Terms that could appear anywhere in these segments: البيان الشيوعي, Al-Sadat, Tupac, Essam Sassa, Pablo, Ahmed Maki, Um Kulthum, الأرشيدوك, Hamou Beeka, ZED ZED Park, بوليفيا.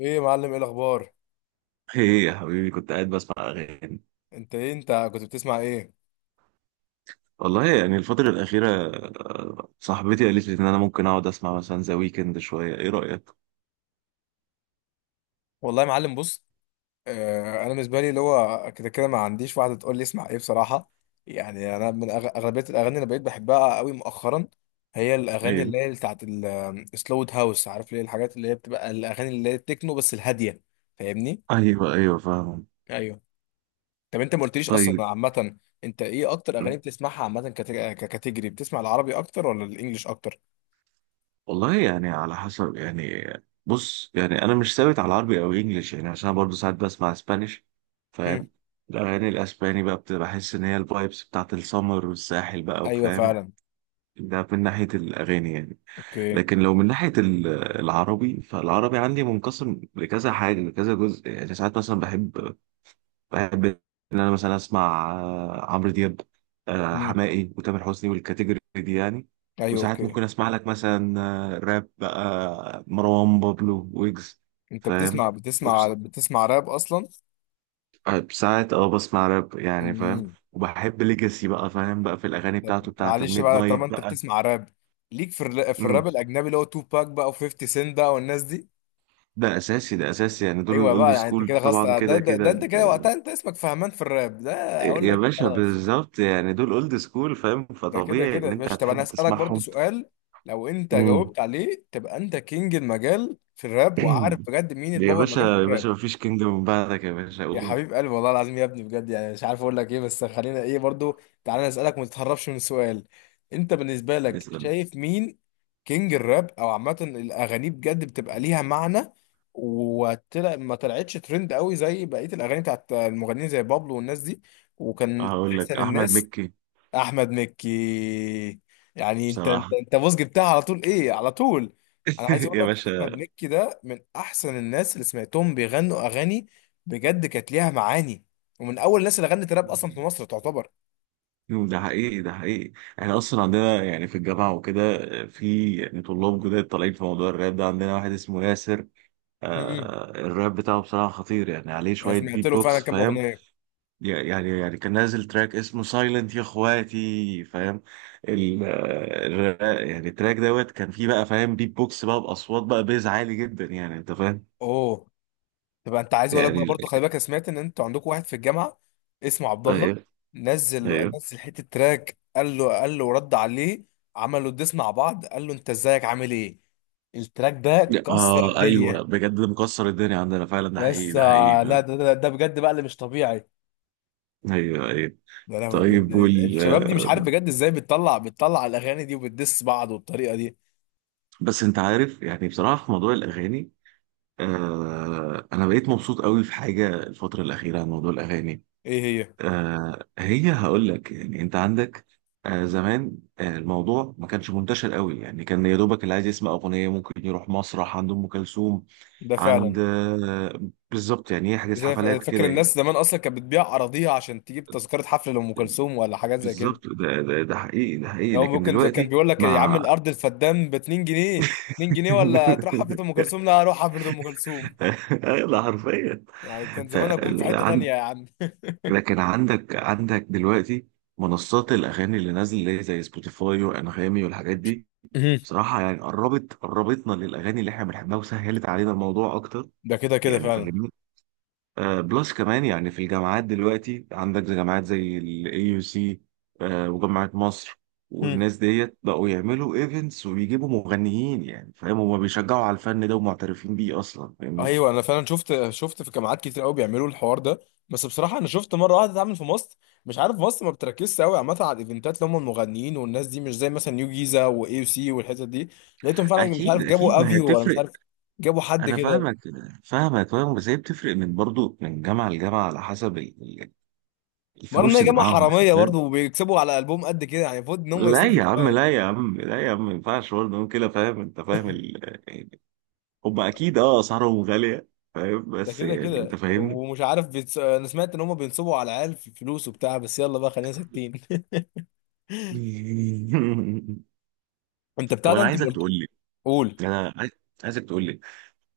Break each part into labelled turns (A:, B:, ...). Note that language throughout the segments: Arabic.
A: ايه يا معلم، ايه الاخبار؟
B: ايه يا حبيبي كنت قاعد بسمع اغاني.
A: انت ايه، انت كنت بتسمع ايه؟
B: والله يعني الفترة الأخيرة صاحبتي قالت لي إن أنا ممكن أقعد أسمع مثلا ذا ويكند شوية، إيه رأيك؟
A: والله يا معلم، بص. انا بالنسبه لي اللي هو كده كده ما عنديش واحده تقول لي اسمع ايه بصراحه. يعني انا من اغلبيه الاغاني اللي بقيت بحبها قوي مؤخرا، هي الاغاني
B: أيوه.
A: اللي هي بتاعت السلو هاوس، عارف ليه؟ الحاجات اللي هي بتبقى الاغاني اللي هي التكنو بس الهاديه، فاهمني؟
B: أيوه فاهم.
A: ايوه. طب انت ما قلتليش
B: طيب.
A: اصلا عامه، انت ايه اكتر
B: م.
A: اغاني بتسمعها عامه، ككاتيجري، بتسمع العربي اكتر ولا الانجليش اكتر؟
B: والله يعني على حسب يعني. بص يعني أنا مش ثابت على عربي أو إنجليش، يعني عشان أنا برضه ساعات بسمع اسبانيش،
A: مم.
B: فاهم. الأغاني الأسباني بقى بتبقى، بحس إن هي الفايبس بتاعت السمر والساحل بقى،
A: ايوه
B: وفاهم.
A: فعلا.
B: ده من ناحية الأغاني يعني.
A: اوكي.
B: لكن لو من ناحية العربي، فالعربي عندي منقسم لكذا حاجة، لكذا جزء، يعني ساعات مثلا بحب، بحب إن أنا مثلا أسمع، عمرو دياب،
A: مم.
B: حماقي وتامر حسني والكاتيجوري دي يعني.
A: ايوه
B: وساعات
A: اوكي.
B: ممكن أسمع لك مثلا، راب بقى، مروان بابلو، ويجز،
A: انت
B: فاهم.
A: بتسمع بتسمع
B: وبس-
A: بتسمع راب اصلا؟
B: ساعات اه بسمع راب يعني، فاهم.
A: امم.
B: وبحب ليجاسي بقى، فاهم بقى، في الأغاني
A: طب
B: بتاعته بتاعت
A: معلش
B: الميد
A: بقى،
B: نايت
A: طالما انت
B: بقى.
A: بتسمع راب، ليك في في الراب
B: مم.
A: الاجنبي اللي هو تو باك بقى و50 سنت بقى والناس دي؟
B: ده اساسي، ده اساسي، يعني دول
A: ايوه
B: الاولد
A: بقى، يعني انت
B: سكول
A: كده خلاص،
B: طبعا،
A: ده, ده,
B: كده
A: ده
B: كده
A: انت
B: انت.
A: كده وقتها، انت اسمك فهمان في الراب ده. اقول
B: يا
A: لك
B: باشا
A: خلاص،
B: بالظبط، يعني دول اولد سكول، فاهم،
A: ده كده
B: فطبيعي
A: كده
B: ان
A: يا
B: انت
A: باشا. طب انا
B: هتحب
A: اسالك برضو
B: تسمعهم.
A: سؤال، لو انت
B: مم.
A: جاوبت عليه تبقى انت كينج المجال في الراب، وعارف بجد مين
B: يا
A: البابا
B: باشا
A: المجال في
B: يا باشا،
A: الراب؟
B: مفيش كينجدم من بعدك يا باشا،
A: يا
B: قول.
A: حبيب قلبي، والله العظيم يا ابني بجد، يعني مش عارف اقول لك ايه، بس خلينا ايه برضو، تعالى نسألك وما تتهربش من السؤال. انت بالنسبة لك
B: نسأل.
A: شايف مين كينج الراب، او عامة الاغاني بجد بتبقى ليها معنى، وطلع ما طلعتش ترند قوي زي بقية الاغاني بتاعت المغنيين زي بابلو والناس دي، وكان
B: هقول لك
A: احسن
B: احمد
A: الناس؟
B: مكي.
A: احمد مكي. يعني انت
B: بصراحة.
A: انت انت بص جبتها على طول، ايه على طول. انا عايز اقول
B: يا
A: لك احمد
B: باشا.
A: مكي ده من احسن الناس اللي سمعتهم بيغنوا اغاني، بجد كانت ليها معاني، ومن اول الناس اللي غنت راب اصلا في مصر تعتبر.
B: ده حقيقي، ده حقيقي. احنا اصلا عندنا يعني في الجامعة وكده، في يعني طلاب جداد طالعين في موضوع الراب ده، عندنا واحد اسمه ياسر،
A: مم.
B: آه الراب بتاعه بصراحة خطير، يعني عليه
A: انا
B: شوية
A: سمعت
B: بيت
A: له فعلا
B: بوكس،
A: كام
B: فاهم.
A: اغنيه.
B: يعني يعني كان نازل تراك اسمه سايلنت يا اخواتي، فاهم. يعني التراك دوت كان فيه بقى، فاهم، بيت بوكس بقى باصوات بقى، بيز عالي جدا يعني، انت فاهم.
A: اوه. تبقى انت، عايز اقول لك بقى
B: يعني
A: برضه، خلي بالك انا سمعت ان انتوا عندكم واحد في الجامعه اسمه عبد الله،
B: ايوه
A: نزل
B: ايوه.
A: نزل حته تراك، قال له رد عليه، عملوا الديس مع بعض، قال له انت ازيك عامل ايه، التراك ده كسر
B: اه ايوه
A: الدنيا.
B: بجد، ده مكسر الدنيا عندنا فعلا، ده حقيقي
A: يس
B: ده حقيقي
A: لا،
B: فعلا.
A: ده بجد بقى اللي مش طبيعي.
B: ايوه ايوه.
A: ده لهوي بجد،
B: طيب وال
A: الشباب دي مش عارف
B: آه،
A: بجد ازاي بتطلع الاغاني دي وبتدس بعض بالطريقه دي.
B: بس انت عارف يعني، بصراحه في موضوع الاغاني، آه انا بقيت مبسوط قوي في حاجه الفتره الاخيره عن موضوع الاغاني.
A: ايه هي؟
B: آه هي هقول لك، يعني انت عندك، آه زمان آه، الموضوع ما كانش منتشر قوي، يعني كان يا دوبك اللي عايز يسمع اغنيه ممكن يروح مسرح عند ام كلثوم،
A: ده
B: عند
A: فعلا.
B: آه، بالظبط يعني يحجز
A: زي
B: حفلات
A: فاكر
B: كده يعني.
A: الناس زمان اصلا كانت بتبيع اراضيها عشان تجيب تذكره حفله لام كلثوم ولا حاجات زي كده؟
B: بالظبط، ده ده حقيقي ده حقيقي،
A: لو
B: لكن
A: ممكن زي كان
B: دلوقتي
A: بيقول لك يا عم
B: مع.
A: الارض الفدان ب 2 جنيه، 2 جنيه ولا تروح حفله ام كلثوم؟ لا، اروح حفله ام كلثوم.
B: ده حرفيا.
A: يعني كان
B: ف
A: زمان اكون في حته تانية
B: عن-
A: يا عم.
B: لكن عندك دلوقتي منصات الاغاني اللي نازله، اللي هي زي سبوتيفاي وانغامي والحاجات دي.
A: مهم.
B: بصراحة يعني قربت، قربتنا للأغاني اللي احنا بنحبها وسهلت علينا الموضوع أكتر.
A: ده كده كده
B: يعني
A: فعلا.
B: فاهمني. آه بلس كمان، يعني في الجامعات دلوقتي عندك زي جامعات زي ال AUC، آه وجامعة مصر،
A: مهم.
B: والناس ديت بقوا يعملوا ايفنتس وبيجيبوا مغنيين، يعني فاهم هما بيشجعوا على الفن ده ومعترفين بيه أصلا، فاهمني.
A: ايوه انا فعلا شفت في جامعات كتير قوي بيعملوا الحوار ده، بس بصراحه انا شفت مره واحده اتعمل في مصر. مش عارف، مصر ما بتركزش قوي عامه على الايفنتات اللي هم المغنيين والناس دي، مش زي مثلا نيو جيزه واي سي والحتت دي، لقيتهم فعلا مش
B: أكيد
A: عارف
B: أكيد،
A: جابوا
B: ما هي
A: افيو ولا مش
B: بتفرق.
A: عارف جابوا حد
B: أنا
A: كده.
B: فاهمك، فاهمك فاهم، بس هي بتفرق من، برضو من جامعة لجامعة، على حسب
A: مرة ان
B: الفلوس
A: هي
B: اللي
A: جامعة
B: معاهم
A: حرامية
B: يعني،
A: برضه، وبيكسبوا على قلبهم قد كده، يعني المفروض ان هم
B: لا
A: يصرفوا
B: يا عم
A: شوية.
B: لا يا عم لا يا عم، ما ينفعش برضه نقول كده، فاهم انت، فاهم ال... يعني هم اكيد اه اسعارهم غاليه، فاهم،
A: ده
B: بس
A: كده
B: يعني انت
A: كده.
B: فاهمني.
A: ومش عارف انا سمعت ان هم بينصبوا على العيال في فلوس وبتاع، بس يلا بقى خلينا ساكتين. انت
B: طب
A: بتاع ده،
B: انا
A: انت ما
B: عايزك
A: قلت.
B: تقول لي،
A: قول.
B: انا عايز- عايزك تقول لي،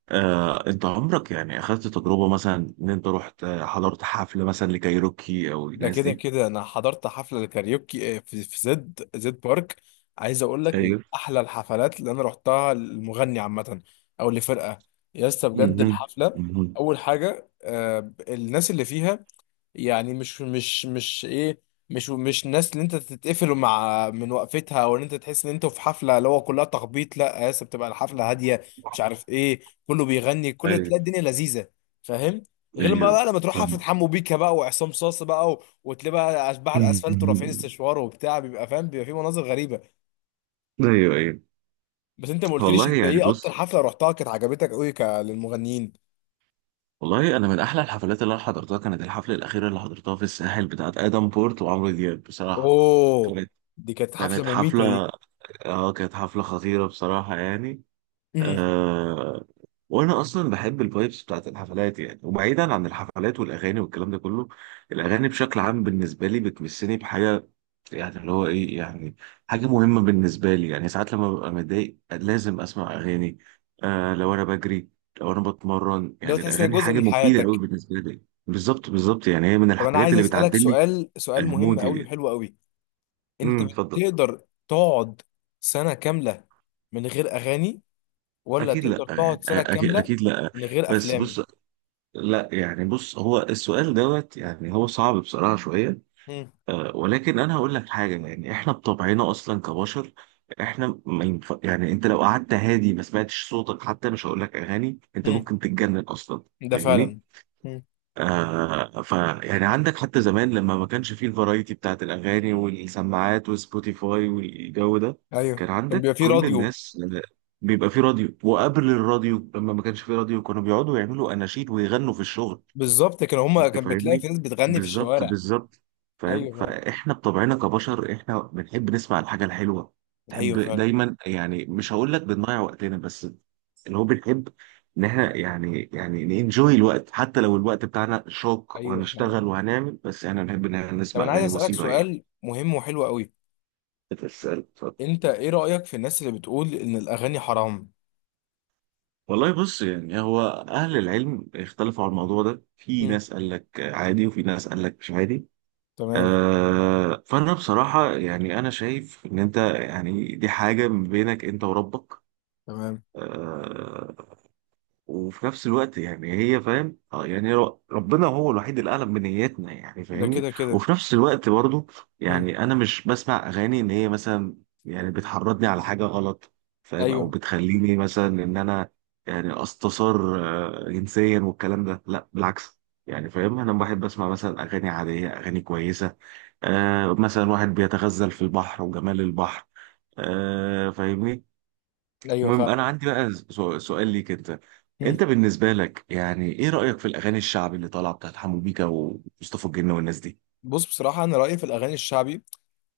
B: آه انت عمرك يعني اخذت تجربه مثلا ان انت رحت، حضرت حفله مثلا لكايروكي او
A: ده
B: الناس
A: كده
B: دي؟
A: كده، انا حضرت حفلة الكاريوكي في زد زد بارك. عايز اقول لك من
B: ايوه.
A: احلى الحفلات اللي انا رحتها للمغني عامة، او لفرقة. يا اسطى بجد
B: مهم.
A: الحفلة،
B: مهم.
A: اول حاجة الناس اللي فيها، يعني مش ايه، مش الناس اللي انت تتقفل مع من وقفتها، او ان انت تحس ان انت في حفله اللي هو كلها تخبيط، لا يا اسطى، بتبقى الحفله هاديه، مش عارف ايه، كله بيغني، كله
B: ايوه
A: تلاقي الدنيا لذيذه، فاهم؟ غير ما
B: ايوه
A: بقى لما تروح حفله
B: فاهم.
A: حمو بيكا بقى وعصام صاصا بقى وتلاقي بقى اشباح الاسفلت ورافعين استشوار وبتاع، بيبقى فاهم، بيبقى في مناظر غريبه.
B: ايوه ايوه.
A: بس انت ما قلتليش،
B: والله
A: انت
B: يعني
A: ايه
B: بص،
A: اكتر حفله رحتها كانت عجبتك قوي للمغنيين؟
B: والله انا من احلى الحفلات اللي انا حضرتها كانت الحفله الاخيره اللي حضرتها في الساحل، بتاعت ادم بورت وعمرو دياب بصراحه.
A: اوه،
B: كانت،
A: دي كانت حفله
B: كانت
A: مميته
B: حفله،
A: دي.
B: اه كانت حفله خطيره بصراحه يعني.
A: امم.
B: آه وانا اصلا بحب الفايبس بتاعت الحفلات يعني، وبعيدا عن الحفلات والاغاني والكلام ده كله، الاغاني بشكل عام بالنسبه لي بتمسني بحاجه، يعني اللي هو ايه يعني، حاجه مهمه بالنسبه لي، يعني ساعات لما ببقى متضايق لازم اسمع اغاني، آه لو انا بجري، لو انا بتمرن،
A: لو
B: يعني
A: تحس ان هي
B: الاغاني
A: جزء
B: حاجه
A: من
B: مفيده قوي
A: حياتك.
B: بالنسبه لي. بالظبط بالظبط، يعني هي من
A: طب انا
B: الحاجات
A: عايز
B: اللي
A: اسالك
B: بتعدل لي
A: سؤال سؤال مهم
B: مودي
A: قوي
B: يعني.
A: وحلو قوي، انت
B: اتفضل.
A: بتقدر تقعد سنه كامله من غير اغاني، ولا
B: اكيد لا
A: تقدر
B: يعني،
A: تقعد سنه
B: اكيد
A: كامله
B: اكيد لا.
A: من غير
B: بس
A: افلام؟
B: بص، لا يعني بص، هو السؤال دوت يعني هو صعب بصراحة شوية.
A: مم.
B: ولكن انا هقول لك حاجة، يعني احنا بطبعنا اصلا كبشر، احنا ما ينف... يعني انت لو قعدت هادي ما سمعتش صوتك حتى، مش هقول لك اغاني، انت
A: مم.
B: ممكن تتجنن اصلا.
A: ده
B: فاهمني.
A: فعلا. مم.
B: آه ف يعني عندك حتى زمان لما ما كانش فيه الفرايتي بتاعت الاغاني والسماعات وسبوتيفاي والجو ده،
A: ايوه
B: كان
A: كان
B: عندك
A: بيبقى فيه
B: كل
A: راديو.
B: الناس بيبقى فيه راديو، وقبل الراديو لما ما كانش فيه راديو كانوا بيقعدوا يعملوا اناشيد ويغنوا في الشغل.
A: بالظبط، كان هما
B: انت
A: كان بتلاقي
B: فاهمني.
A: في ناس بتغني في
B: بالظبط
A: الشوارع.
B: بالظبط. فاهم،
A: ايوه فعلا.
B: فاحنا بطبعنا كبشر احنا بنحب نسمع الحاجه الحلوه، بنحب
A: ايوه فعلا.
B: دايما يعني، مش هقول لك بنضيع وقتنا، بس اللي هو بنحب ان احنا، يعني يعني ننجوي الوقت حتى لو الوقت بتاعنا شاق
A: ايوه فعلا.
B: وهنشتغل وهنعمل، بس احنا بنحب ان احنا
A: طب
B: نسمع
A: انا عايز
B: اغاني
A: اسالك
B: بسيطه يعني.
A: سؤال مهم وحلو قوي،
B: بتسأل، اتفضل.
A: انت ايه رايك في الناس اللي بتقول ان الاغاني حرام؟
B: والله بص يعني، هو اهل العلم اختلفوا على الموضوع ده، في
A: مم.
B: ناس قال لك عادي وفي ناس قال لك مش عادي.
A: تمام.
B: فانا بصراحه يعني انا شايف ان انت يعني دي حاجه ما بينك انت وربك.
A: تمام.
B: آه، وفي نفس الوقت يعني هي فاهم، يعني ربنا هو الوحيد اللي اعلم بنياتنا، يعني
A: ده
B: فاهمني.
A: كده كده.
B: وفي نفس الوقت برضو،
A: مم.
B: يعني انا مش بسمع اغاني ان هي مثلا يعني بتحرضني على حاجه غلط، فاهم، او
A: ايوه.
B: بتخليني مثلا ان انا يعني استثار جنسيا والكلام ده، لا بالعكس. يعني فاهم انا بحب اسمع مثلا اغاني عاديه، اغاني كويسه، آه مثلا واحد بيتغزل في البحر وجمال البحر، آه فاهمني.
A: ايوه
B: المهم انا
A: فاهم.
B: عندي بقى، سؤال ليك انت،
A: مم.
B: انت بالنسبه لك يعني ايه رايك في الاغاني الشعبي اللي طالعه بتاعت حمو بيكا ومصطفى الجن والناس دي؟
A: بص بصراحه، انا رايي في الاغاني الشعبي،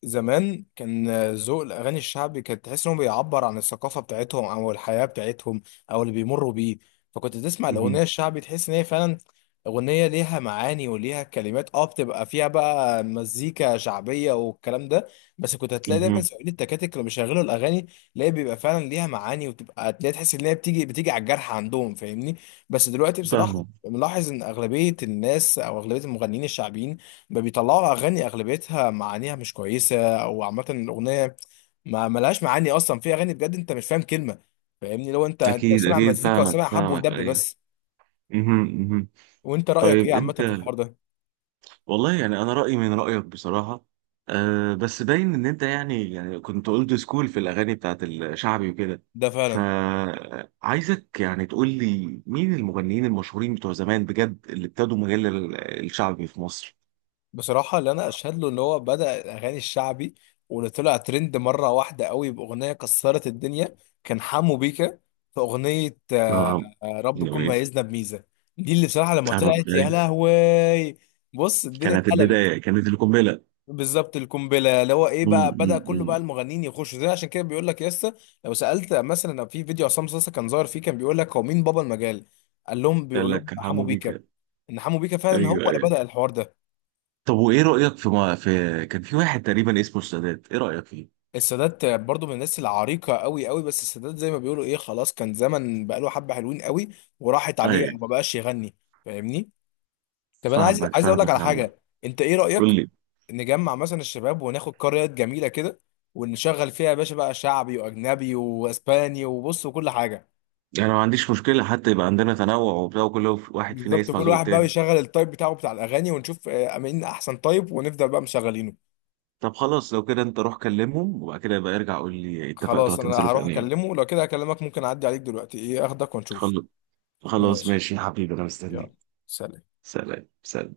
A: زمان كان ذوق الاغاني الشعبي كانت تحس انه بيعبر عن الثقافه بتاعتهم او الحياه بتاعتهم، او اللي بيمروا بيه، فكنت تسمع الاغنيه
B: مهم.
A: الشعبي تحس ان هي فعلا اغنيه ليها معاني وليها كلمات، بتبقى فيها بقى مزيكا شعبيه والكلام ده. بس كنت هتلاقي دايما
B: مهم.
A: سواقين التكاتك اللي بيشغلوا الاغاني، تلاقي بيبقى فعلا ليها معاني، وتبقى تلاقي، تحس ان هي بتيجي بتيجي على الجرح عندهم، فاهمني؟ بس دلوقتي بصراحه،
B: فاهمك.
A: ملاحظ ان اغلبيه الناس او اغلبيه المغنيين الشعبيين ما بيطلعوا اغاني اغلبيتها معانيها مش كويسه، او عامه الاغنيه ما ملهاش معاني اصلا، في اغاني بجد انت مش فاهم كلمه، فاهمني؟ لو انت
B: اكيد
A: سامع
B: اكيد
A: مزيكا
B: فاهمك،
A: وسامع حب
B: فاهمك
A: ودب
B: ايوه.
A: بس.
B: مهم. مهم.
A: وانت رايك ايه
B: طيب
A: عامه
B: انت،
A: في الحوار ده؟
B: والله يعني انا رايي من رايك بصراحه، أه بس باين ان انت يعني يعني كنت اولد سكول في الاغاني بتاعت الشعبي وكده.
A: ده فعلا.
B: فعايزك يعني تقول لي مين المغنيين المشهورين بتوع زمان بجد اللي ابتدوا مجال الشعبي في مصر؟
A: بصراحه اللي انا اشهد له ان هو بدا الاغاني الشعبي، واللي طلع ترند مره واحده قوي باغنيه كسرت الدنيا، كان حمو بيكا، في اغنيه
B: اه
A: رب يكون
B: يعني
A: ميزنا بميزه، دي اللي بصراحه لما
B: انا
A: طلعت يا
B: بداية-
A: لهوي. بص الدنيا
B: كانت
A: اتقلبت.
B: البدايه كانت القنبله.
A: بالظبط القنبله، اللي هو ايه بقى، بدا كله بقى
B: امم.
A: المغنيين يخشوا زي، عشان كده بيقول لك يسا. لو سالت مثلا في فيديو عصام صاصا كان ظاهر فيه، كان بيقول لك هو مين بابا المجال، قال لهم
B: قال
A: بيقول لهم
B: لك
A: حمو
B: حمو
A: بيكا،
B: بيكا.
A: ان حمو بيكا فعلا هو
B: ايوه
A: اللي
B: ايوه.
A: بدا الحوار ده.
B: طب وايه رايك في ما في، كان في واحد تقريبا اسمه السادات، ايه رايك فيه؟
A: السادات برضو من الناس العريقه قوي قوي، بس السادات زي ما بيقولوا ايه، خلاص، كان زمن بقى له حبه حلوين قوي، وراحت عليه
B: ايوه
A: ما بقاش يغني، فاهمني؟ طب انا عايز
B: فاهمك
A: عايز اقول لك
B: فاهمك
A: على
B: يا عم.
A: حاجه، انت ايه
B: قول
A: رايك
B: لي.
A: نجمع مثلا الشباب وناخد قريات جميله كده، ونشغل فيها يا باشا بقى شعبي واجنبي واسباني وبص وكل حاجه؟
B: انا ما عنديش مشكله، حتى يبقى عندنا تنوع وبتاع وكل واحد فينا
A: بالظبط،
B: يسمع
A: كل
B: ذوق
A: واحد بقى
B: التاني.
A: يشغل التايب بتاعه بتاع الاغاني، ونشوف مين احسن تايب، ونبدا بقى مشغلينه.
B: طب خلاص لو كده انت روح كلمهم، وبعد كده يبقى ارجع قول لي اتفقتوا
A: خلاص انا
B: هتنزلوا في
A: هروح
B: انهي يوم.
A: اكلمه، لو كده هكلمك ممكن اعدي عليك دلوقتي ايه اخدك ونشوف.
B: خل- خلاص
A: ماشي.
B: ماشي يا حبيبي، انا
A: يلا.
B: مستنيك.
A: سلام.
B: سلام سلام.